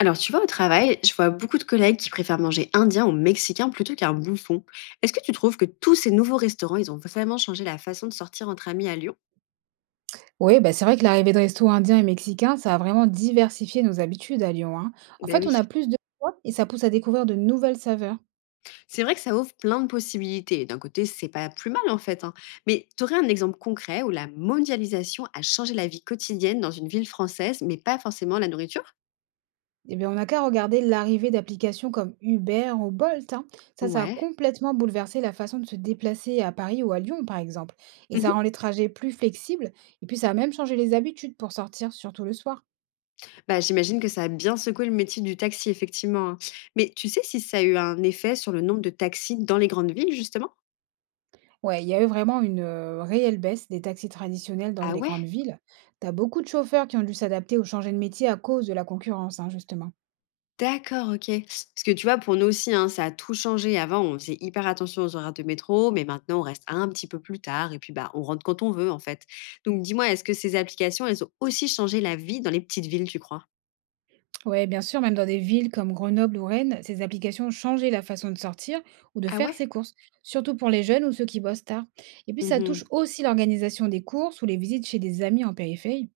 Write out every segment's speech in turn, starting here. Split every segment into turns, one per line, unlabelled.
Alors, tu vois, au travail, je vois beaucoup de collègues qui préfèrent manger indien ou mexicain plutôt qu'un bouffon. Est-ce que tu trouves que tous ces nouveaux restaurants, ils ont vraiment changé la façon de sortir entre amis à Lyon?
Oui, bah, c'est vrai que l'arrivée de restos indiens et mexicains, ça a vraiment diversifié nos habitudes à Lyon, hein. En
Ben
fait, on
oui.
a plus de choix et ça pousse à découvrir de nouvelles saveurs.
C'est vrai que ça ouvre plein de possibilités. D'un côté, c'est pas plus mal en fait, hein. Mais tu aurais un exemple concret où la mondialisation a changé la vie quotidienne dans une ville française, mais pas forcément la nourriture?
Eh bien, on n'a qu'à regarder l'arrivée d'applications comme Uber ou Bolt, hein. Ça a
Ouais.
complètement bouleversé la façon de se déplacer à Paris ou à Lyon, par exemple. Et ça rend
Mhm.
les trajets plus flexibles. Et puis, ça a même changé les habitudes pour sortir, surtout le soir.
Bah, j'imagine que ça a bien secoué le métier du taxi, effectivement, hein. Mais tu sais si ça a eu un effet sur le nombre de taxis dans les grandes villes, justement?
Ouais, il y a eu vraiment une réelle baisse des taxis traditionnels dans
Ah
les
ouais.
grandes villes. T'as beaucoup de chauffeurs qui ont dû s'adapter ou changer de métier à cause de la concurrence, hein, justement.
D'accord, OK. Parce que tu vois, pour nous aussi, hein, ça a tout changé. Avant, on faisait hyper attention aux horaires de métro, mais maintenant, on reste un petit peu plus tard et puis bah, on rentre quand on veut, en fait. Donc, dis-moi, est-ce que ces applications, elles ont aussi changé la vie dans les petites villes, tu crois?
Ouais, bien sûr, même dans des villes comme Grenoble ou Rennes, ces applications ont changé la façon de sortir ou de
Ah
faire
ouais.
ses courses, surtout pour les jeunes ou ceux qui bossent tard. Et puis ça touche
Mhm.
aussi l'organisation des courses ou les visites chez des amis en périphérie.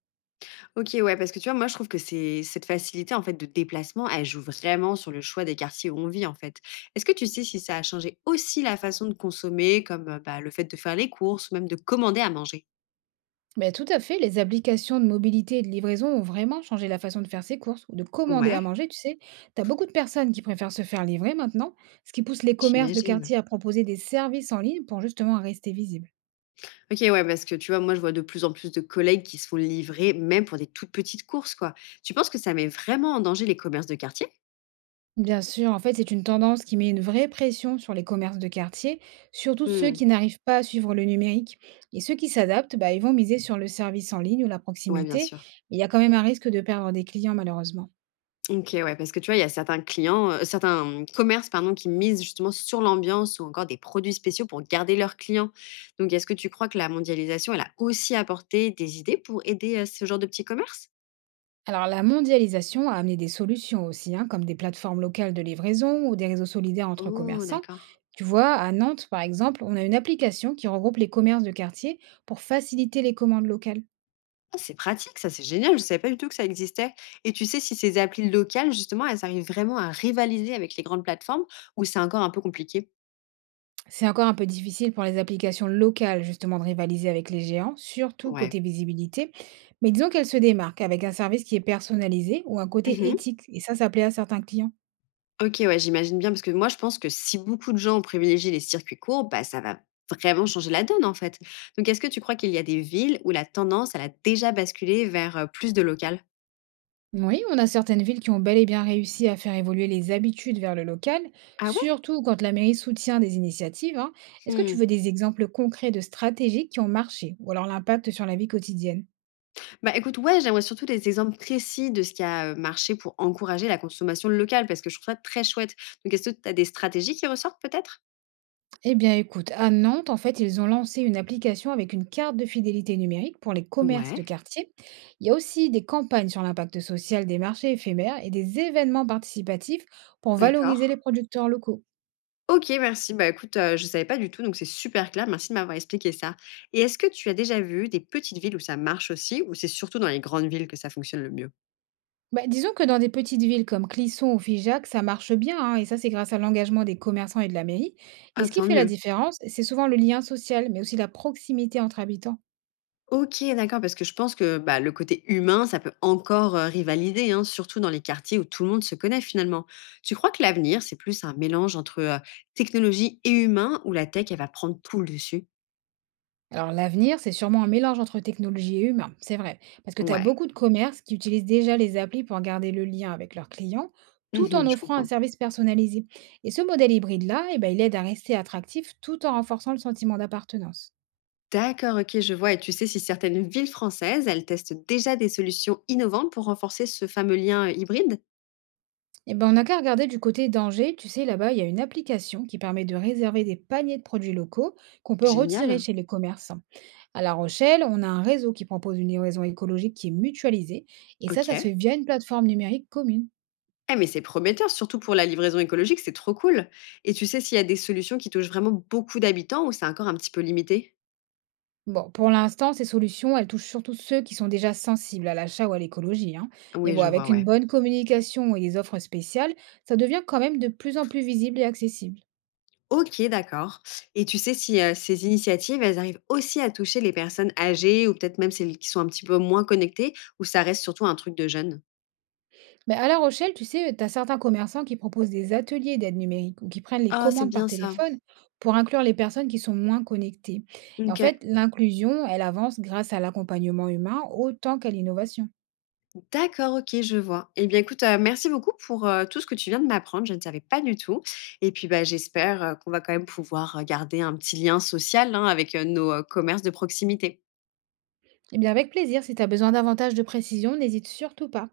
Ok, ouais, parce que tu vois, moi, je trouve que c'est cette facilité en fait de déplacement, elle joue vraiment sur le choix des quartiers où on vit en fait. Est-ce que tu sais si ça a changé aussi la façon de consommer, comme bah, le fait de faire les courses ou même de commander à manger?
Mais tout à fait, les applications de mobilité et de livraison ont vraiment changé la façon de faire ses courses ou de commander à
Ouais,
manger, tu sais. T'as beaucoup de personnes qui préfèrent se faire livrer maintenant, ce qui pousse les commerces de
j'imagine.
quartier à proposer des services en ligne pour justement rester visibles.
OK, ouais, parce que tu vois, moi, je vois de plus en plus de collègues qui se font livrer, même pour des toutes petites courses, quoi. Tu penses que ça met vraiment en danger les commerces de quartier?
Bien sûr, en fait, c'est une tendance qui met une vraie pression sur les commerces de quartier, surtout ceux
Mmh.
qui n'arrivent pas à suivre le numérique. Et ceux qui s'adaptent, bah, ils vont miser sur le service en ligne ou la
Ouais, bien
proximité,
sûr.
mais il y a quand même un risque de perdre des clients malheureusement.
OK, ouais, parce que tu vois, il y a certains clients, certains, mmh, commerces, pardon, qui misent justement sur l'ambiance ou encore des produits spéciaux pour garder leurs clients. Donc, est-ce que tu crois que la mondialisation, elle a aussi apporté des idées pour aider à ce genre de petits commerces?
Alors la mondialisation a amené des solutions aussi, hein, comme des plateformes locales de livraison ou des réseaux solidaires entre
Oh,
commerçants.
d'accord.
Tu vois, à Nantes, par exemple, on a une application qui regroupe les commerces de quartier pour faciliter les commandes locales.
Ah, c'est pratique ça, c'est génial, je ne savais pas du tout que ça existait. Et tu sais si ces applis locales justement, elles arrivent vraiment à rivaliser avec les grandes plateformes ou c'est encore un peu compliqué?
C'est encore un peu difficile pour les applications locales justement de rivaliser avec les géants, surtout
Ouais.
côté visibilité. Mais disons qu'elles se démarquent avec un service qui est personnalisé ou un côté
Mmh.
éthique. Et ça plaît à certains clients.
OK, ouais, j'imagine bien parce que moi je pense que si beaucoup de gens ont privilégié les circuits courts, bah, ça va vraiment changer la donne en fait. Donc est-ce que tu crois qu'il y a des villes où la tendance, elle a déjà basculé vers, plus de local?
Oui, on a certaines villes qui ont bel et bien réussi à faire évoluer les habitudes vers le local,
Ah ouais?
surtout quand la mairie soutient des initiatives, hein. Est-ce que tu
Mmh.
veux des exemples concrets de stratégies qui ont marché ou alors l'impact sur la vie quotidienne?
Bah, écoute, ouais, j'aimerais surtout des exemples précis de ce qui a, marché pour encourager la consommation locale, parce que je trouve ça très chouette. Donc est-ce que tu as des stratégies qui ressortent peut-être?
Eh bien, écoute, à Nantes, en fait, ils ont lancé une application avec une carte de fidélité numérique pour les commerces de
Ouais.
quartier. Il y a aussi des campagnes sur l'impact social des marchés éphémères et des événements participatifs pour
D'accord.
valoriser les producteurs locaux.
OK, merci. Bah, écoute, je ne savais pas du tout, donc c'est super clair. Merci de m'avoir expliqué ça. Et est-ce que tu as déjà vu des petites villes où ça marche aussi, ou c'est surtout dans les grandes villes que ça fonctionne le mieux?
Bah, disons que dans des petites villes comme Clisson ou Figeac, ça marche bien, hein, et ça, c'est grâce à l'engagement des commerçants et de la mairie. Et
Ah,
ce qui
tant
fait la
mieux.
différence, c'est souvent le lien social, mais aussi la proximité entre habitants.
OK, d'accord, parce que je pense que, bah, le côté humain, ça peut encore, rivaliser, hein, surtout dans les quartiers où tout le monde se connaît finalement. Tu crois que l'avenir, c'est plus un mélange entre, technologie et humain ou la tech, elle va prendre tout le dessus?
Alors l'avenir, c'est sûrement un mélange entre technologie et humain, c'est vrai. Parce que tu as
Ouais.
beaucoup de commerces qui utilisent déjà les applis pour garder le lien avec leurs clients, tout
Mmh.
en
Je
offrant un
comprends.
service personnalisé. Et ce modèle hybride-là, eh ben, il aide à rester attractif tout en renforçant le sentiment d'appartenance.
D'accord, OK, je vois. Et tu sais si certaines villes françaises, elles testent déjà des solutions innovantes pour renforcer ce fameux lien, hybride?
Eh ben, on n'a qu'à regarder du côté d'Angers, tu sais, là-bas, il y a une application qui permet de réserver des paniers de produits locaux qu'on peut retirer
Génial.
chez les commerçants. À La Rochelle, on a un réseau qui propose une livraison écologique qui est mutualisée, et ça se
OK.
fait via une plateforme numérique commune.
Eh mais c'est prometteur, surtout pour la livraison écologique, c'est trop cool. Et tu sais s'il y a des solutions qui touchent vraiment beaucoup d'habitants ou c'est encore un petit peu limité?
Bon, pour l'instant, ces solutions, elles touchent surtout ceux qui sont déjà sensibles à l'achat ou à l'écologie, hein. Mais
Oui,
bon,
je vois,
avec une
ouais.
bonne communication et des offres spéciales, ça devient quand même de plus en plus visible et accessible.
OK, d'accord. Et tu sais si, ces initiatives, elles arrivent aussi à toucher les personnes âgées ou peut-être même celles qui sont un petit peu moins connectées ou ça reste surtout un truc de jeunes?
Mais à La Rochelle, tu sais, tu as certains commerçants qui proposent des ateliers d'aide numérique ou qui prennent les
Ah, c'est
commandes par
bien ça.
téléphone pour inclure les personnes qui sont moins connectées. Et en fait,
OK.
l'inclusion, elle avance grâce à l'accompagnement humain autant qu'à l'innovation.
D'accord, OK, je vois. Et bien, écoute, merci beaucoup pour, tout ce que tu viens de m'apprendre. Je ne savais pas du tout et puis, bah, j'espère, qu'on va quand même pouvoir, garder un petit lien social, hein, avec, nos, commerces de proximité.
Eh bien, avec plaisir, si tu as besoin davantage de précision, n'hésite surtout pas.